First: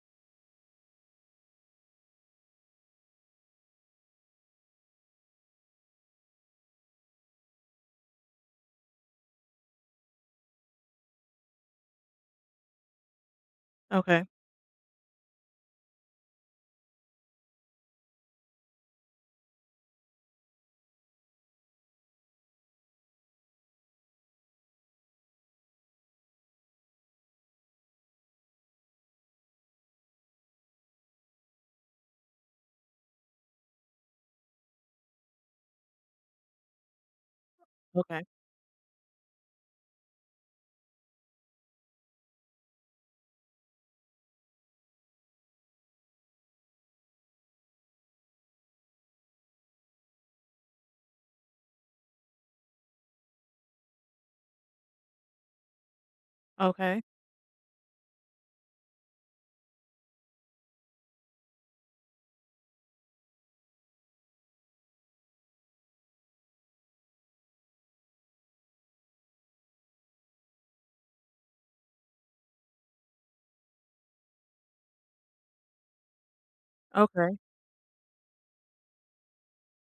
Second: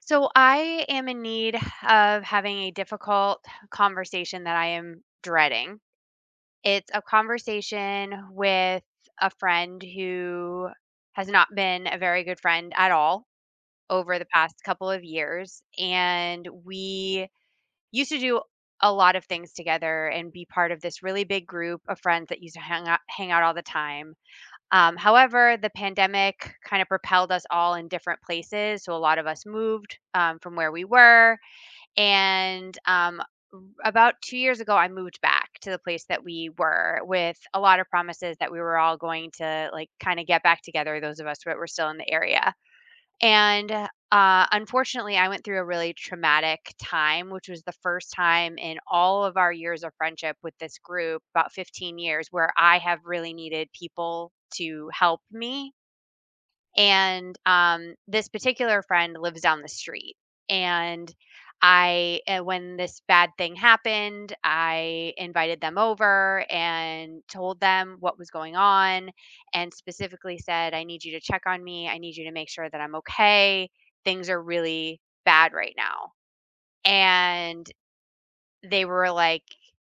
So I am in need of having a difficult conversation that I am dreading. It's a conversation with a friend who has not been a very good friend at all over Okay. the past couple of years. And we used to do a lot of things together and be part of this really big group of friends that used to hang out all the time. However, the pandemic kind of propelled us all in different places. So a lot of us moved from where we were and about 2 years ago, I moved back to the place that we were with a lot of Okay. promises that we were all going to, like, kinda get back together, those of us that were still in the area. Unfortunately, I went through a really traumatic time, which was the first time in all of our years of friendship with this group, about 15 years, where I have really needed people to help me, Okay. and, this particular friend lives down the street. And when this bad thing happened, I invited them over and told them what was going on and specifically said, "I need you to check on me. I need you to make sure that I'm okay. Things are really bad right now." Okay. And they were like,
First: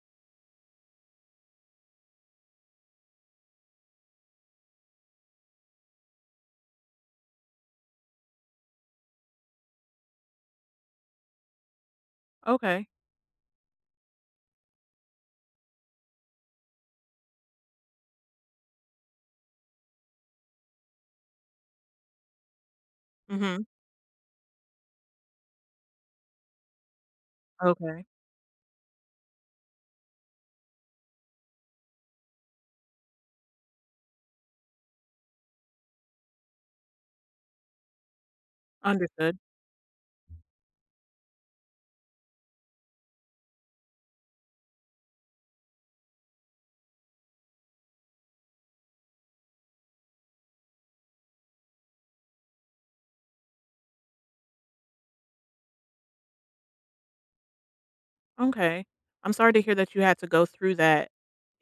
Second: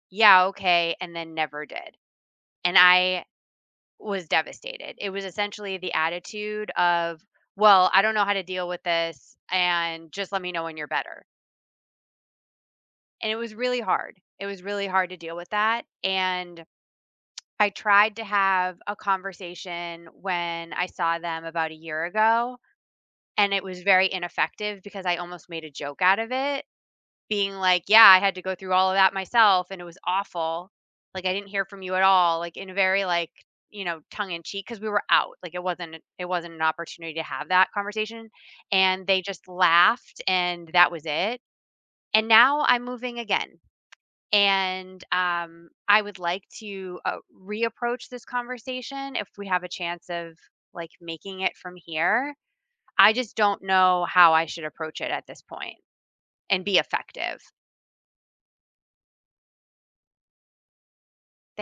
"Yeah, okay," and then never did. And I was devastated. It was essentially the attitude of, "Well, I don't know how to deal with this, and just let me know when you're better." Okay. And it was really hard. It was really hard to deal with that, and I tried to have a conversation when I saw them about a year ago, and it Mhm. was very ineffective because I almost made a joke out of it, being like, "Yeah, Okay. I had to go through all of that myself and it was awful. Like I didn't hear from you at all." Like in a very like, you know, tongue in cheek because we were out. Like it wasn't an opportunity to have that conversation and they Understood. just laughed and that was it. And now I'm moving again. And I would like to reapproach this conversation if we have a chance of like making it from here. I just don't know how I should approach it at this point and be effective. Okay. I'm sorry to hear that you had to go through that.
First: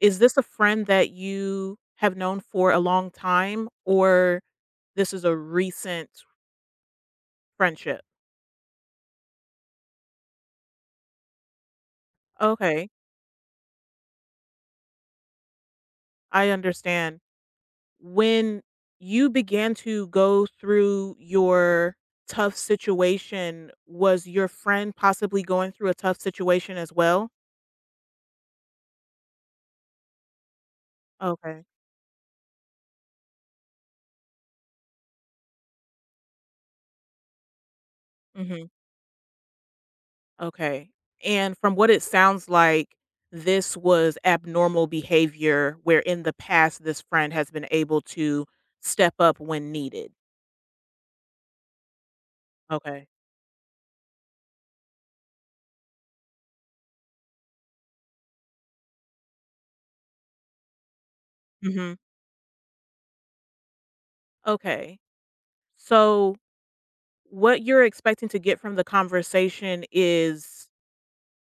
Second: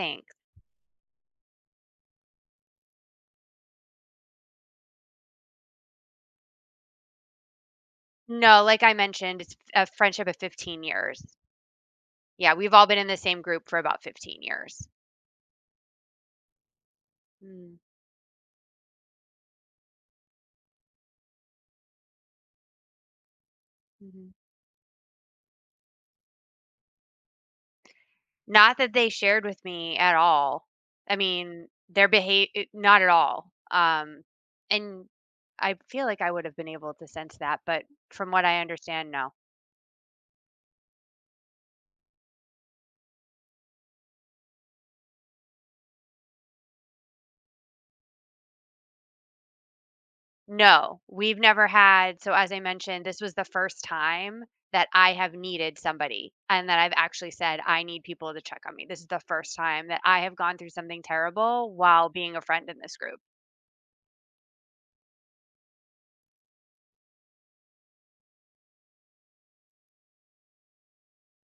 Is this a friend that you have known for a long time, or this is a recent friendship? No, like I mentioned, it's a friendship of 15 years. Yeah, we've all Okay. been in the same group for about 15 years. I understand. Mm, When you began to go through your tough situation, was mhm. your friend possibly going through a tough situation as well? Not that they shared with me at all. I Okay. mean, their behavior, not at all. And I feel like I would have been able to sense that, but from what I Mm-hmm. understand, no. Okay. And from what it sounds like, this was abnormal behavior where in the past this friend has been able to step up when needed. No, we've never had, so as I mentioned, Okay. this was the first time that I have needed somebody and that I've actually said, "I need people to check on me." This is the first time that I have gone through something terrible Mhm. while being a friend in this group. Okay. So what you're expecting to get from the conversation is,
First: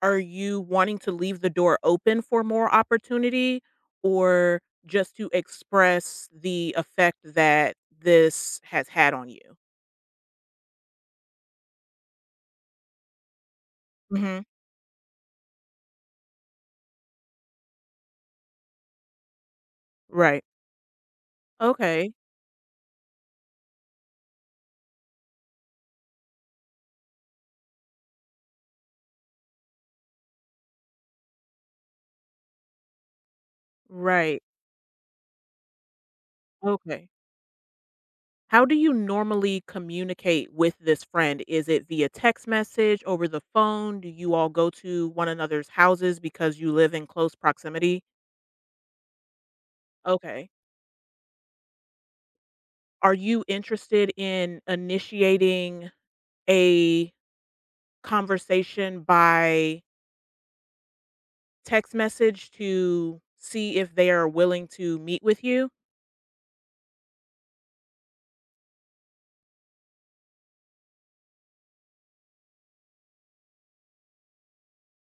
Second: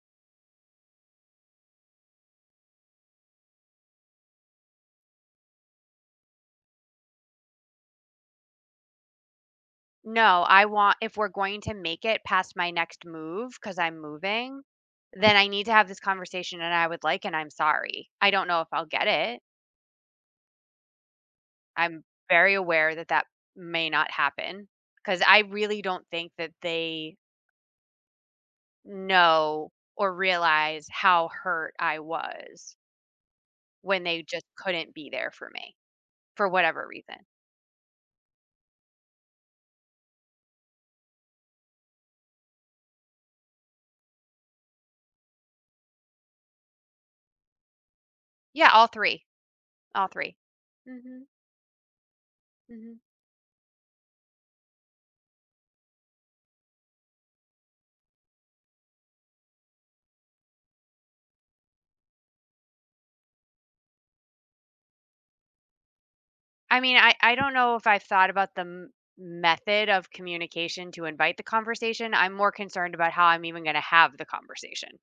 are you wanting to leave the door open for more opportunity, or just to express the effect that this has had on you? No, I want, if we're going to make it past my next move, because 'cause I'm Mhm. moving, then I need to have this conversation and I would like and "I'm sorry." I don't know if I'll get it. Right. I'm Okay. very aware that that may not happen, because I really don't think that they know or realize how hurt I was when they Right. just couldn't be there for me for whatever Okay. reason. How do you normally communicate with this friend? Is it via text message, over the phone? Do you all go to one another's houses because you live in close proximity? Yeah, all 3, all 3. Okay. Mhm, mhm. Are you interested in initiating a conversation by text message to see if they are willing to meet with you? I mean, I don't know if I've thought about the m method of communication to invite the conversation. I'm more concerned about how I'm even gonna have the conversation.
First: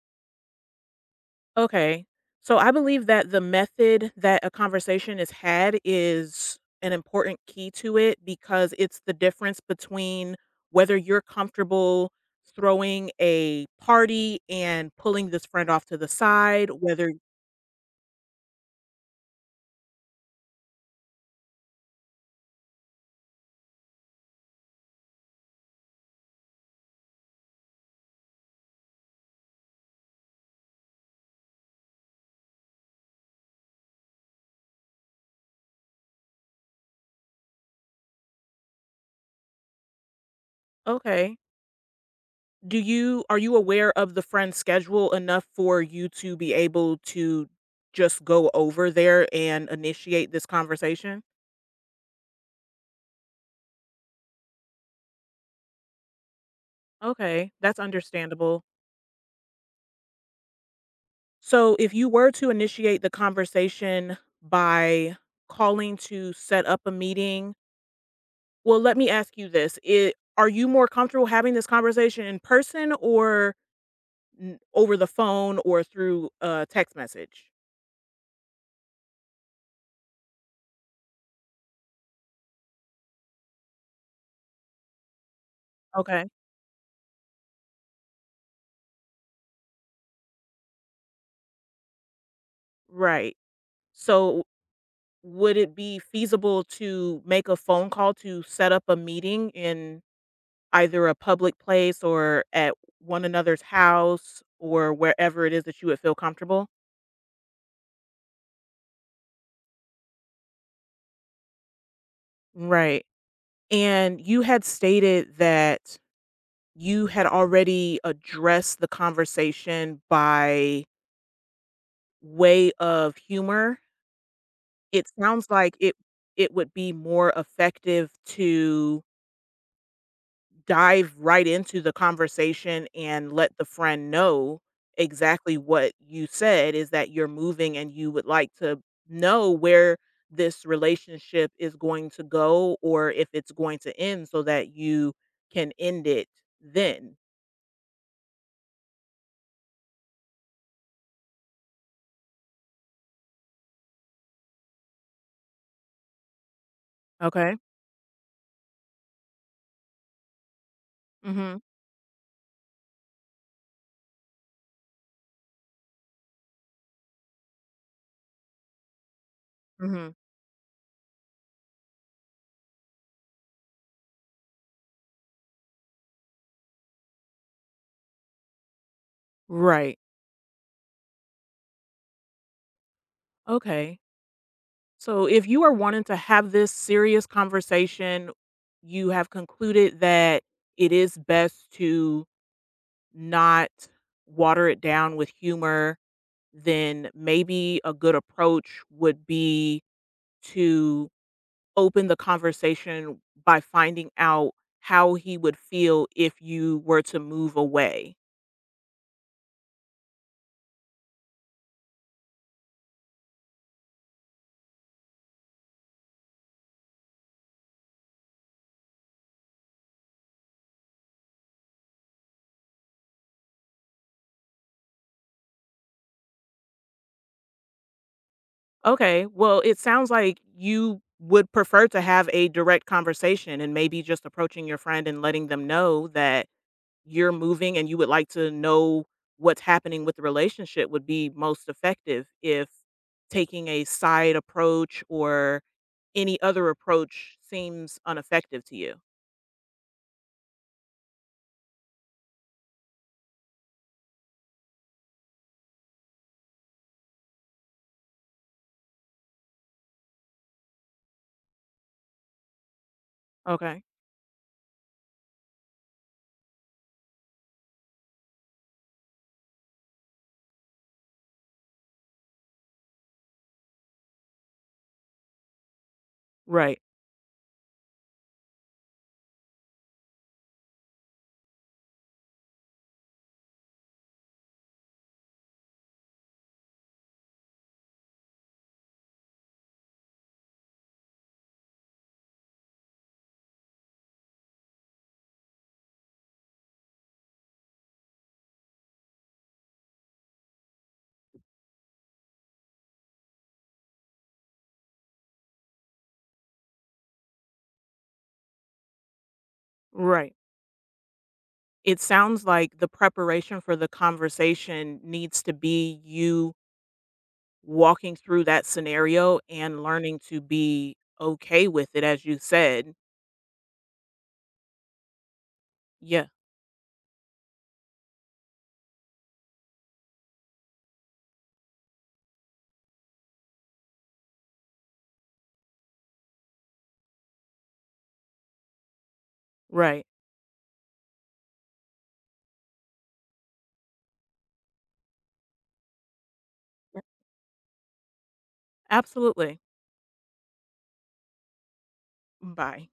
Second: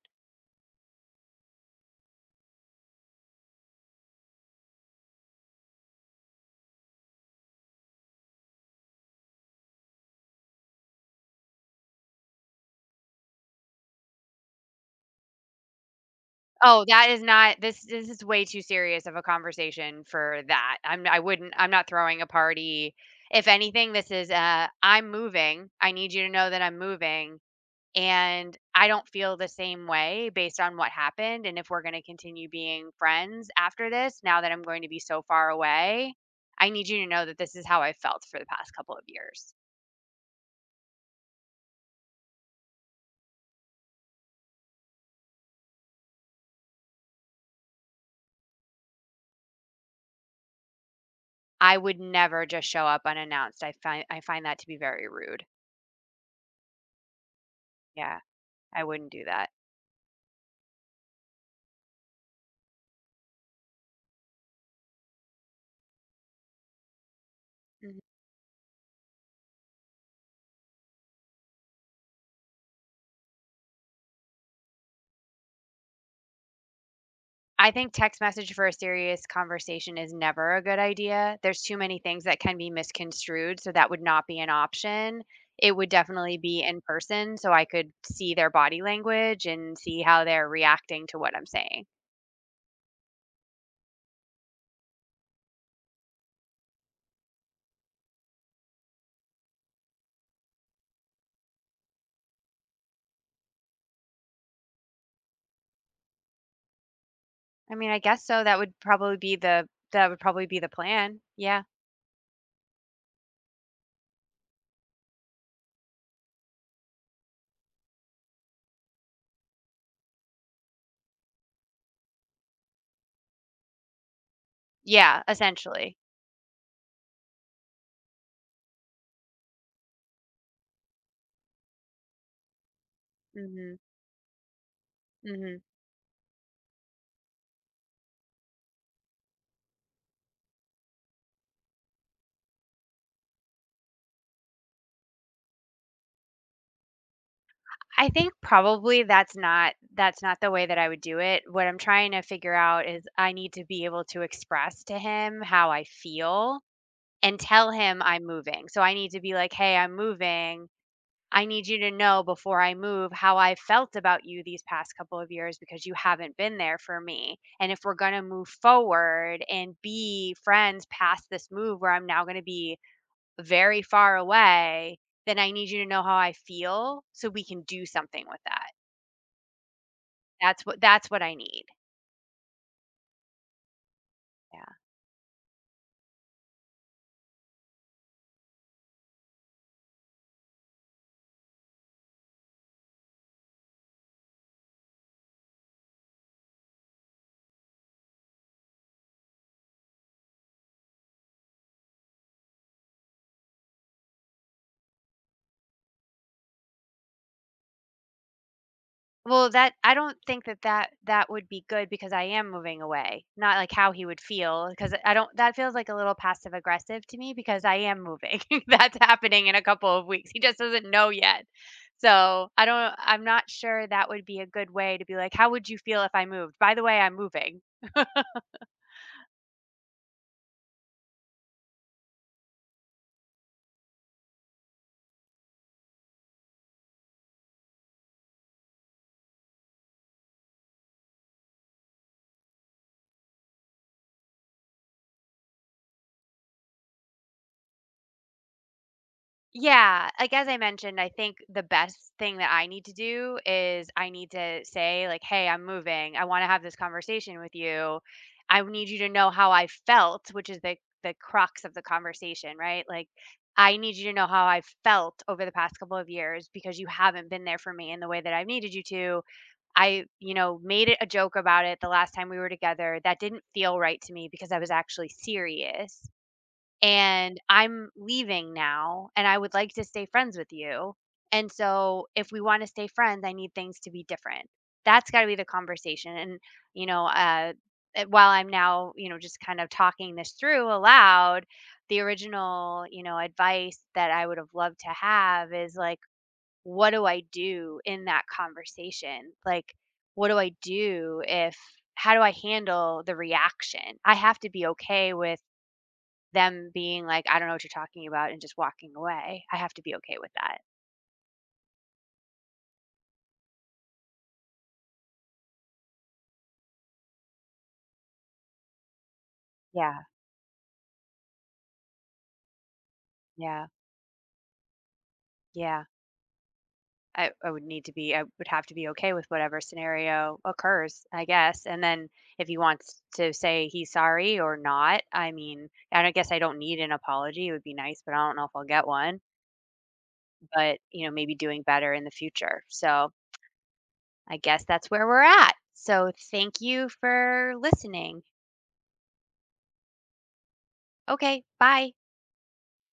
Okay. So I believe that the method that a conversation is had is an important key to it, because it's the difference between whether you're comfortable throwing a party and pulling this friend off to the side, Oh, that whether is not, this is way too serious of a conversation for that. I'm I wouldn't I'm not throwing a party. If anything, this is I'm moving. I need you to know that I'm moving and I don't feel the same way based on what happened, and if we're going to continue being friends after this, now that I'm going to be so far away, I need you to know that this is how I felt for the past couple of years. Okay. Do you, are you aware of the friend's schedule enough for you to be able to just go over there and initiate this conversation? I would never just show up unannounced. I find that to be very rude. Okay, that's Yeah, understandable. I wouldn't do that. So, if you were to initiate the conversation by calling to set up a meeting, well, let me ask you this, it, are you more comfortable having this conversation in person, or n over the phone, or through a text message? I think text message for a serious conversation is never a good idea. There's too many things that can be misconstrued, so that would not be an option. It would Okay, definitely be in person so I could see their body language and see how they're reacting to what I'm saying. right. So, would it be feasible to make a phone call to set up a meeting in either a public place or at one another's house or wherever it is that you would feel comfortable? I mean, I guess so, that would probably be the plan. Yeah. Right. And you had stated that you had already addressed the conversation by way of humor. It Yeah, sounds like essentially. it would be more effective to dive right into the conversation and let the Mhm. friend know exactly Mhm. what you said, is that you're moving and you would like to know where this relationship is going to go or if it's going to end so that you can end it then. I think probably that's not the way that I would do it. What I'm trying to figure out is I need to be able to express to him how I feel and Okay. tell him I'm moving. So I need to be like, "Hey, I'm moving. I Mhm. need you to know before I move how I felt about you these past couple of years because you haven't been there for me. And if we're going to move forward and Mhm. be friends past this move where I'm now going to be very far away, then I need you to know how I feel so we can do something with that." Right. That's what I need, Okay. yeah. So if you are wanting to have this serious conversation, you have concluded that it is best to not water it down with humor, then maybe a good approach would be to open the conversation by finding out how he would feel if you were to move away. Well, that I don't think that that would be good because I am moving away, not, like, how he would feel because I don't, that feels like a little passive aggressive to me because I am moving. That's happening in a couple of weeks. He just doesn't know yet. So, I'm not sure that would be a good way to be like, "How would you feel if I moved? By the way, I'm moving." Okay. Well, it sounds like you would prefer to have a direct conversation, and maybe just approaching your friend and letting them know that you're moving and you would like to know what's happening with the relationship would be most effective, if taking a side approach or any other approach seems ineffective to you. Yeah, like, as I mentioned, I think the best thing that I need to do is I need to say, like, "Hey, I'm moving. I wanna have this conversation with you. I need you to know how I felt," which is the crux of the conversation, right? Like, "I Okay. need you to know how I felt over the past couple of years because you haven't been there for me in the way that I've needed you to. I, you know, made it a joke about it the last time we were together. That didn't feel right to me because I was actually serious." Right. And I'm leaving now and I would like to stay friends with you. And so if we want to stay friends, I need things to be different. That's got to be the conversation. And, you know, uh, while I'm now, just kind of talking this through aloud, the original, advice that I would have loved to have is like, what do I do in that conversation? Like, what do I do if, how do I handle the reaction? I have to be okay with them being like, "I don't know what you're talking about," and just walking away. I have to be okay with Right. that. It sounds like the preparation for the conversation needs to be you walking through that scenario and Yeah, learning to be okay with it, as you said. yeah, yeah. Yeah, I would need to be, okay with whatever scenario occurs, I guess, and then if he wants to say he's sorry or not, I mean, I don't need an apology. It would be nice, but I don't know if I'll get one, right. but, you know, maybe doing better in the future. So, I guess that's where we're at. So, thank you for listening. Absolutely. Okay, bye. Bye.